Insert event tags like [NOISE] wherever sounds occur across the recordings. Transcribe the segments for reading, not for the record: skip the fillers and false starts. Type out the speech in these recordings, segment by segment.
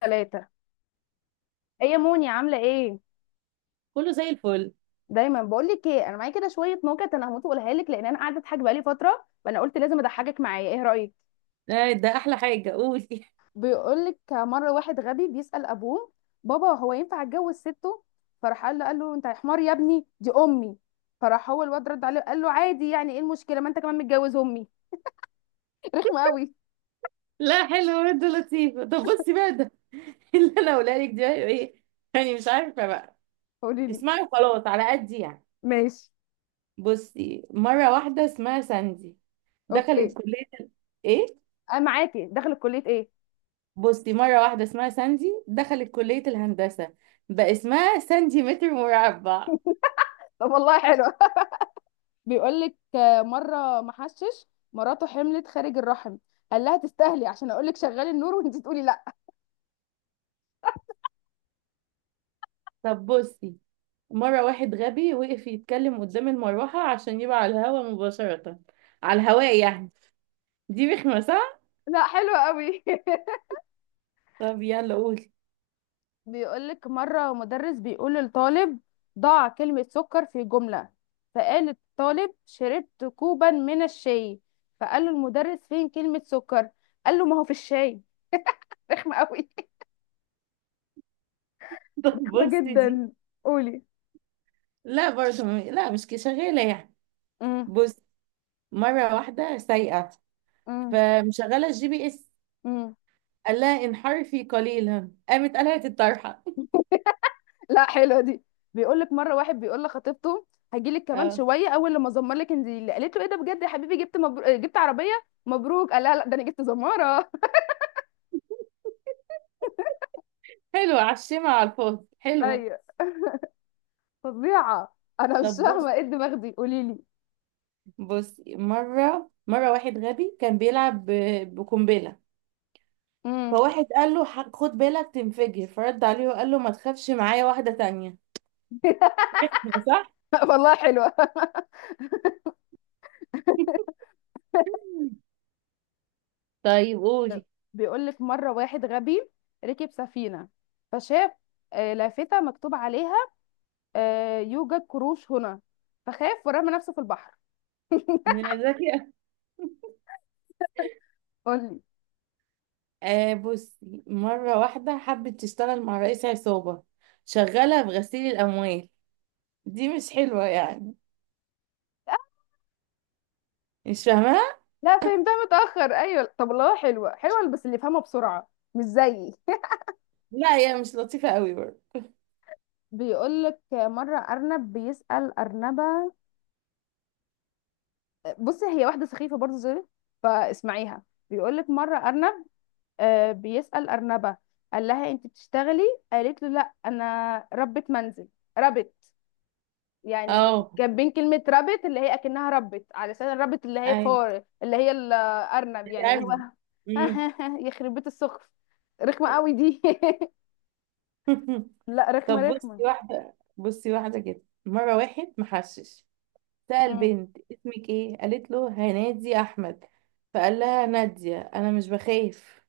ثلاثة. ايه يا موني، عاملة ايه؟ كله زي الفل. دايما بقول لك ايه، انا معايا كده شوية نكت، انا هموت واقولها لك لان انا قاعدة اضحك بقالي فترة، فانا قلت لازم اضحكك معايا. ايه رأيك؟ آه، ده احلى حاجه، قولي. [LAUGHS] بيقول لك مرة واحد غبي بيسأل ابوه: بابا، هو ينفع اتجوز سته؟ فراح قال له انت يا حمار يا ابني، دي امي. فراح هو الواد رد عليه قال له: عادي، يعني ايه المشكلة؟ ما انت كمان متجوز امي. [LAUGHS] رخمة قوي. لا حلو، انت لطيفه. طب بصي بقى ده. [LAUGHS] اللي انا هقولها لك ده ايه؟ يعني مش عارفه بقى. قولي لي. اسمعي، خلاص على قد يعني. ماشي. بصي، مره واحده اسمها ساندي دخلت اوكي. كليه ايه. انا معاكي، داخل كلية ايه؟ بصي، مره واحده اسمها ساندي دخلت كليه الهندسه، بقى اسمها ساندي متر مربع. طب والله حلو. بيقولك مرة محشش مراته حملت خارج الرحم، قال لها تستاهلي، عشان اقولك شغلي النور [LAUGHS] وانتي تقولي لا. طب بصي، مره واحد غبي وقف يتكلم قدام المروحه عشان يبقى على الهوا مباشره، على الهواء يعني. دي رخمه صح؟ لا حلو قوي. طب يلا قولي. [LAUGHS] بيقولك مرة مدرس بيقول للطالب: ضع كلمة سكر في جملة. فقال الطالب: شربت كوبا من الشاي. فقال له المدرس: فين كلمة سكر؟ قال له: ما هو في الشاي. رخمة قوي. [LAUGHS] طب [LAUGHS] رخمة بصي دي. جدا. قولي. لا برضه م- لا مش كده، شغاله يعني. امم. بص، مره واحده سايقه فمشغله الجي بي اس، امم. قال لها انحرفي قليلا، قامت قلعت الطرحه. لا حلوه دي. بيقول لك مره واحد بيقول لخطيبته: هجي لك [LAUGHS] كمان اه، شويه، اول لما ازمر لك انزلي. قالت له: ايه ده بجد يا حبيبي؟ جبت جبت عربيه؟ مبروك. قال لها: لا، ده انا جبت زماره. حلوه على الشمع على الفاضي، [LAUGHS] حلوه. ايوه. فظيعه، انا مش طب بص، فاهمه ايه الدماغ دي. قولي لي. بص مره واحد غبي كان بيلعب بقنبله، امم. فواحد قال له خد بالك تنفجر"، فرد عليه وقال له ما تخافش، معايا واحده تانية. [LAUGHS] صح. [LAUGHS] والله حلوه. طيب قولي. بيقول لك مره واحد غبي ركب سفينه، فشاف لافته مكتوب عليها يوجد قروش هنا، فخاف ورمى نفسه في البحر. ذكي. قولي. آه بصي، مرة واحدة حبت تشتغل مع رئيس عصابة، شغالة في غسيل الأموال. دي مش حلوة يعني؟ مش فاهمة؟ لا فهمتها متأخر. أيوة طب والله حلوة، حلوة بس اللي فهمها بسرعة، مش زيي. [LAUGHS] لا هي مش لطيفة قوي برضه. بيقولك مرة أرنب بيسأل أرنبة. بصي، هي واحدة سخيفة برضه، زي. فاسمعيها. بيقولك مرة أرنب بيسأل أرنبة، قال لها: أنت بتشتغلي؟ قالت له: لا، أنا ربة منزل. ربت. يعني اه. كان بين كلمة ربت اللي هي أكنها ربت، علشان الربت اللي هي ايوه. فار، اللي هي الأرنب، يعني اللي هو. تعبني. مم. [LAUGHS] يخرب بيت السخف، رخمة قوي دي. [LAUGHS] [LAUGHS] لا، رخمة طب بصي رخمة. واحدة، بصي واحدة كده، مرة واحد محشش سأل مم. بنت: اسمك ايه؟ قالت له هنادي أحمد، فقال لها: نادية أنا مش بخاف،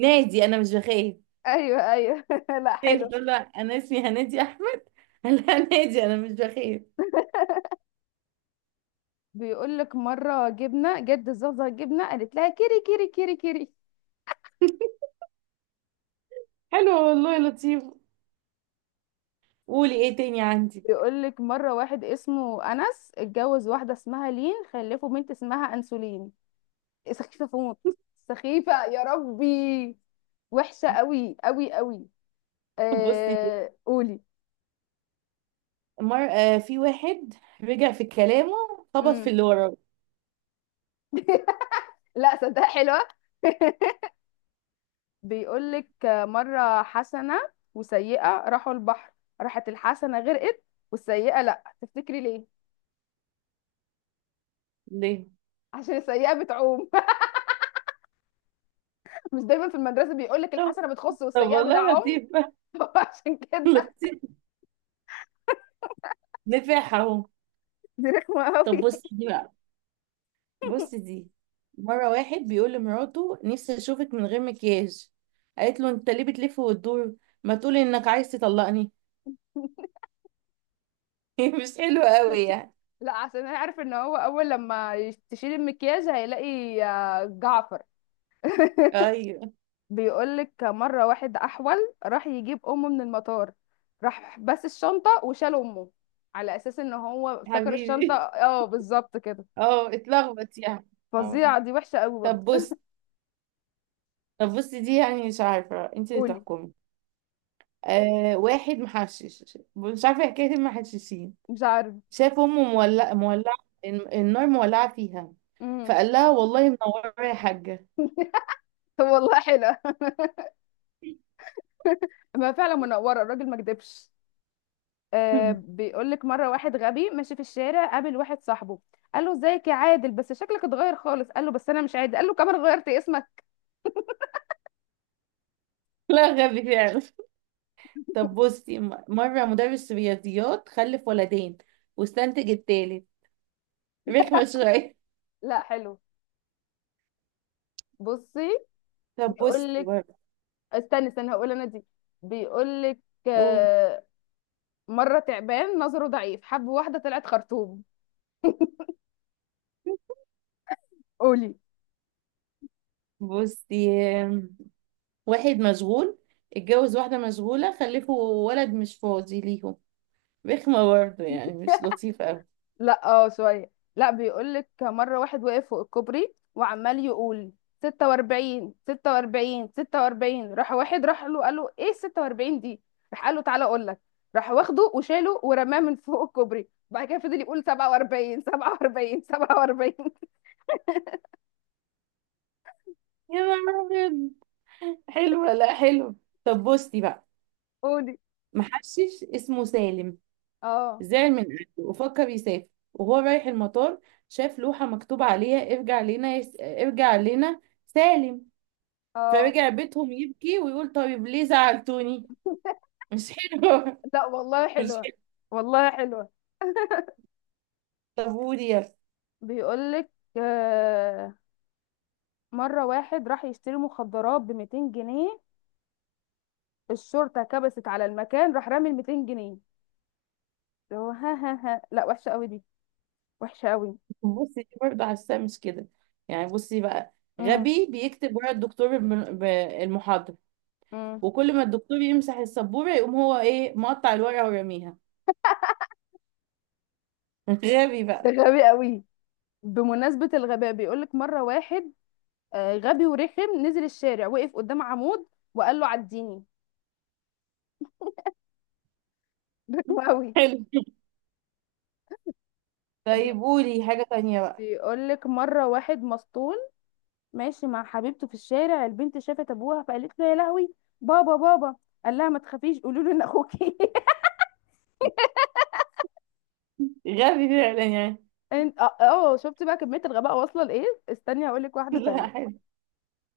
نادي أنا مش بخاف. ايوه ايوه. [LAUGHS] لا [LAUGHS] حلو. تقول له أنا اسمي هنادي أحمد، قال لها نادي أنا مش بخاف. بيقول لك مرة جبنة جد زازا جبنة قالت لها: كيري كيري كيري كيري. حلو والله، لطيف. قولي ايه تاني عندي. بيقول لك مرة واحد اسمه أنس اتجوز واحدة اسمها لين، خلفوا بنت اسمها أنسولين. سخيفة، فوت. [LAUGHS] سخيفة يا ربي. وحشة قوي قوي قوي. بصي دي، قولي. مر... آه في واحد رجع في كلامه، خبط في امم. اللي وراه. [LAUGHS] لا صدق حلوة. [LAUGHS] بيقولك مرة حسنة وسيئة راحوا البحر، راحت الحسنة غرقت، والسيئة لأ. تفتكري ليه؟ ليه؟ عشان السيئة بتعوم. [LAUGHS] مش دايما في المدرسة بيقولك طب، الحسنة بتخص طب والسيئة والله بتعوم. لطيف. [LAUGHS] هو عشان كده. [LAUGHS] لطيف، نفاح اهو. دي رخمة طب قوي. بصي دي بقى، بصي دي، مرة واحد بيقول لمراته: نفسي اشوفك من غير مكياج، قالت له: انت ليه بتلف وتدور، ما تقولي انك عايز تطلقني. [LAUGHS] [LAUGHS] مش حلو قوي يعني. لا عشان انا عارف ان هو اول لما تشيل المكياج هيلاقي جعفر. [LAUGHS] ايوه. بيقولك مرة واحد أحول راح يجيب أمه من المطار، راح بس الشنطة وشال أمه، على أساس إن هو افتكر الشنطة. حبيبي. اه بالظبط كده. اه اتلخبط يعني. اه. فظيعة دي، وحشة قوي برضه. طب بص، طب بصي دي يعني، مش عارفة، انت اللي قولي. تحكمي. آه واحد محشش، مش عارفة حكاية المحششين، مش عارف. شاف أمه مولعة مولعة، النار مولعة فيها، امم. فقال لها: والله منورة يا حاجة. [LAUGHS] والله حلوة. [LAUGHS] ما فعلا منورة، الراجل ما كدبش. [LAUGHS] بيقولك مرة واحد غبي ماشي في الشارع، قابل واحد صاحبه قال له: ازيك يا عادل؟ بس شكلك اتغير خالص. قال له: بس انا مش عادل. قال له: كمان غيرت اسمك. لا غبي فعلا. طب بصي مرة مدرس رياضيات خلف ولدين، واستنتج التالت. رخمة شوية. لا حلو. بصي. طب بصي بيقولك، برضه. استنى استنى، هقول انا دي. بيقول لك قول. آه، مره تعبان نظره ضعيف حب واحده طلعت خرطوم. قولي. بصي، آم، واحد مشغول اتجوز واحدة مشغولة، خلفوا ولد مش فاضي ليهم. رخمة برضه يعني، مش لطيفة أوي. لا اه شويه. لا، بيقول لك مره واحد وقف فوق الكوبري وعمال يقول: 46 46 46. راح واحد راح له قال له: ايه 46 دي؟ راح قال له: تعالى اقول لك. راح واخده وشاله ورماه من فوق الكوبري، بعد كده فضل يقول: 47 47 47. يا نهار أبيض، حلوة، لا حلو. طب بصي بقى، قولي. محشش اسمه سالم اه زعل من أهله وفكر يسافر، وهو رايح المطار شاف لوحة مكتوب عليها: ارجع لنا ارجع لنا سالم، اه. فرجع بيتهم يبكي ويقول: طيب ليه زعلتوني؟ [LAUGHS] مش حلوة، لا والله [LAUGHS] مش حلوه، حلوة. والله حلوه. طب قولي يلا. بيقولك آه، مرة واحد راح يشتري مخدرات ب 200 جنيه، الشرطة كبست على المكان راح رامي ال 200 جنيه اللي هو. ها ها ها. لا وحشة قوي دي، وحشة قوي. بصي دي برضه، حاساه مش كده يعني. بصي بقى، امم. غبي بيكتب ورا الدكتور المحاضرة، امم. وكل ما الدكتور يمسح السبورة يقوم هو ايه، مقطع الورقة ورميها. [LAUGHS] غبي ده بقى. غبي قوي. بمناسبة الغباء، بيقولك مرة واحد غبي ورخم نزل الشارع وقف قدام عمود وقال له: عديني. [LAUGHS] ده غبي قوي. حلو. طيب قولي حاجة تانية بقى. بيقولك مرة واحد مسطول ماشي مع حبيبته في الشارع، البنت شافت ابوها فقالت له: يا لهوي، بابا بابا. قال لها: ما تخافيش، قولوا له ان اخوكي. [LAUGHS] غبي فعلا يعني. انت اه. شفت بقى كمية الغباء واصلة لايه؟ استني هقول لك [LAUGHS] واحدة لا تانية. حلو،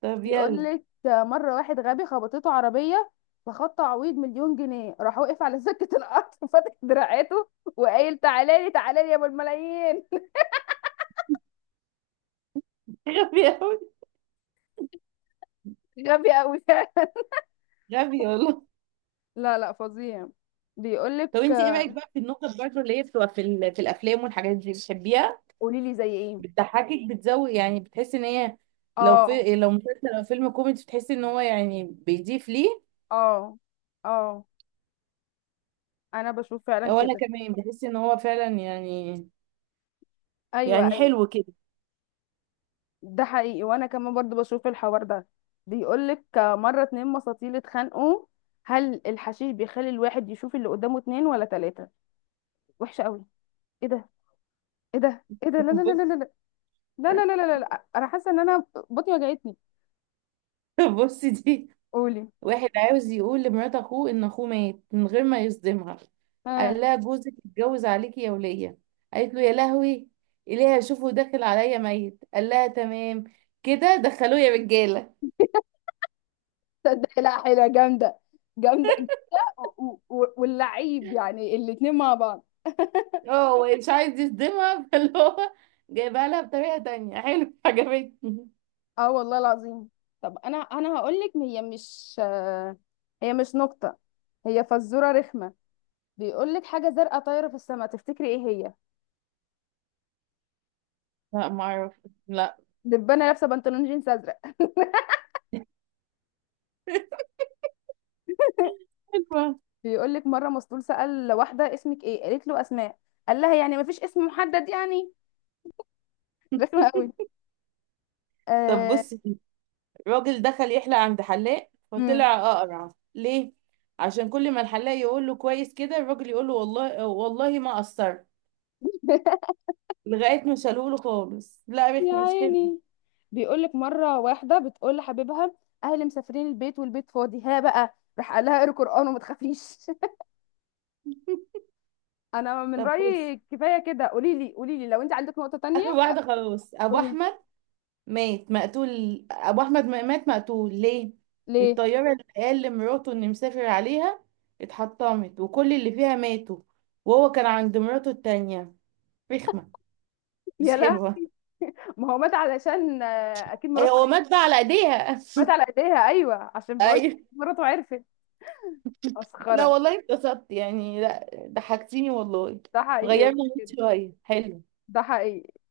طب يقول يلا. لك مرة واحد غبي خبطته عربية، فخد تعويض مليون جنيه، راح وقف على سكة القطر [LAUGHS] وفتح دراعاته، وقايل: تعالى لي تعالى لي يا ابو الملايين. [LAUGHS] [LAUGHS] غبي أوي، غبي قوي. [LAUGHS] غبي والله. لا لا فظيع. بيقول لك. طب انت ايه رأيك بقى في النكت برضه اللي هي بتبقى في الافلام والحاجات دي، بتحبيها؟ قولي لي زي ايه. بتضحكك، بتزود يعني، بتحسي ان هي، لو اه. في، لو مسلسل او فيلم كوميدي، بتحسي ان هو يعني بيضيف ليه؟ اه. اه. انا بشوف فعلا او انا كده. كمان بحس ان هو فعلا يعني، ايوه يعني ايوه. حلو كده. ده حقيقي، وانا كمان برضو بشوف الحوار ده. بيقولك مره اتنين مساطيل اتخانقوا: هل الحشيش بيخلي الواحد يشوف اللي قدامه اتنين ولا تلاته؟ وحشه قوي. ايه ده، ايه ده، ايه ده، [LAUGHS] لا لا لا لا بص- لا. لا لا لا لا لا لا. انا حاسه ان انا بطني وجعتني. بصي دي، قولي. واحد عاوز يقول لمرات اخوه ان اخوه مات من غير ما يصدمها، قال اه. لها: جوزك اتجوز عليكي يا ولية، قالت له: يا لهوي، إليها شوفه داخل عليا ميت، قال لها: تمام كده، دخلوه يا رجالة. تصدقي، لا حلوه جامده، جامده. واللعيب يعني الاتنين مع بعض. [LAUGHS] اه هو مش عايز يصدمها، [LAUGHS] فاللي هو جايبها لها بطريقة تانية. حلو، عجبتني. اه والله العظيم. طب انا هقولك، هي مش هي مش نكته، هي فزوره رخمه. بيقول لك: حاجه زرقاء طايره في السماء، تفتكري ايه هي؟ لا معرف، لا. دبانه لابسه بنطلون جينز ازرق. [LAUGHS] حلوة. بيقول لك مره مسطول سال واحده: اسمك ايه؟ قالت له: اسماء. قال لها: يعني مفيش اسم محدد يعني؟ رخمه قوي. طب آه... بصي، راجل دخل يحلق عند حلاق مم. فطلع اقرع. ليه؟ عشان كل ما الحلاق يقول له كويس كده، الراجل يقول له: والله والله ما قصرت، [LAUGHS] لغايه ما شالوه له خالص. لا يا رخم، مش حلو. عيني. بيقول لك مره واحده بتقول لحبيبها: اهلي مسافرين البيت والبيت فاضي، ها بقى. راح قال لها: اقري قران وما تخافيش. [LAUGHS] انا من طب بص، رايي كفايه كده، قولي لي قولي لي لو انت عندك نقطه تانية. اخر واحده خلاص. ابو قولي لي. احمد مات مقتول، ابو احمد مات مقتول. ليه؟ ليه؟ الطياره اللي قال لمراته ان مسافر عليها اتحطمت، وكل اللي فيها ماتوا، وهو كان عند مراته التانية. رخمه، مش يلا. حلوه. ما هو مات علشان اكيد أي هو مراته، مات بقى على ايديها. [LAUGHS] مات على ايديها. ايوه عشان بقول لك ايوه. مراته عرفت. لا مسخره. والله اتبسطت يعني، لا ضحكتيني والله. ده حقيقي. غيرنا المود بجد، شوية، حلو. ده حقيقي.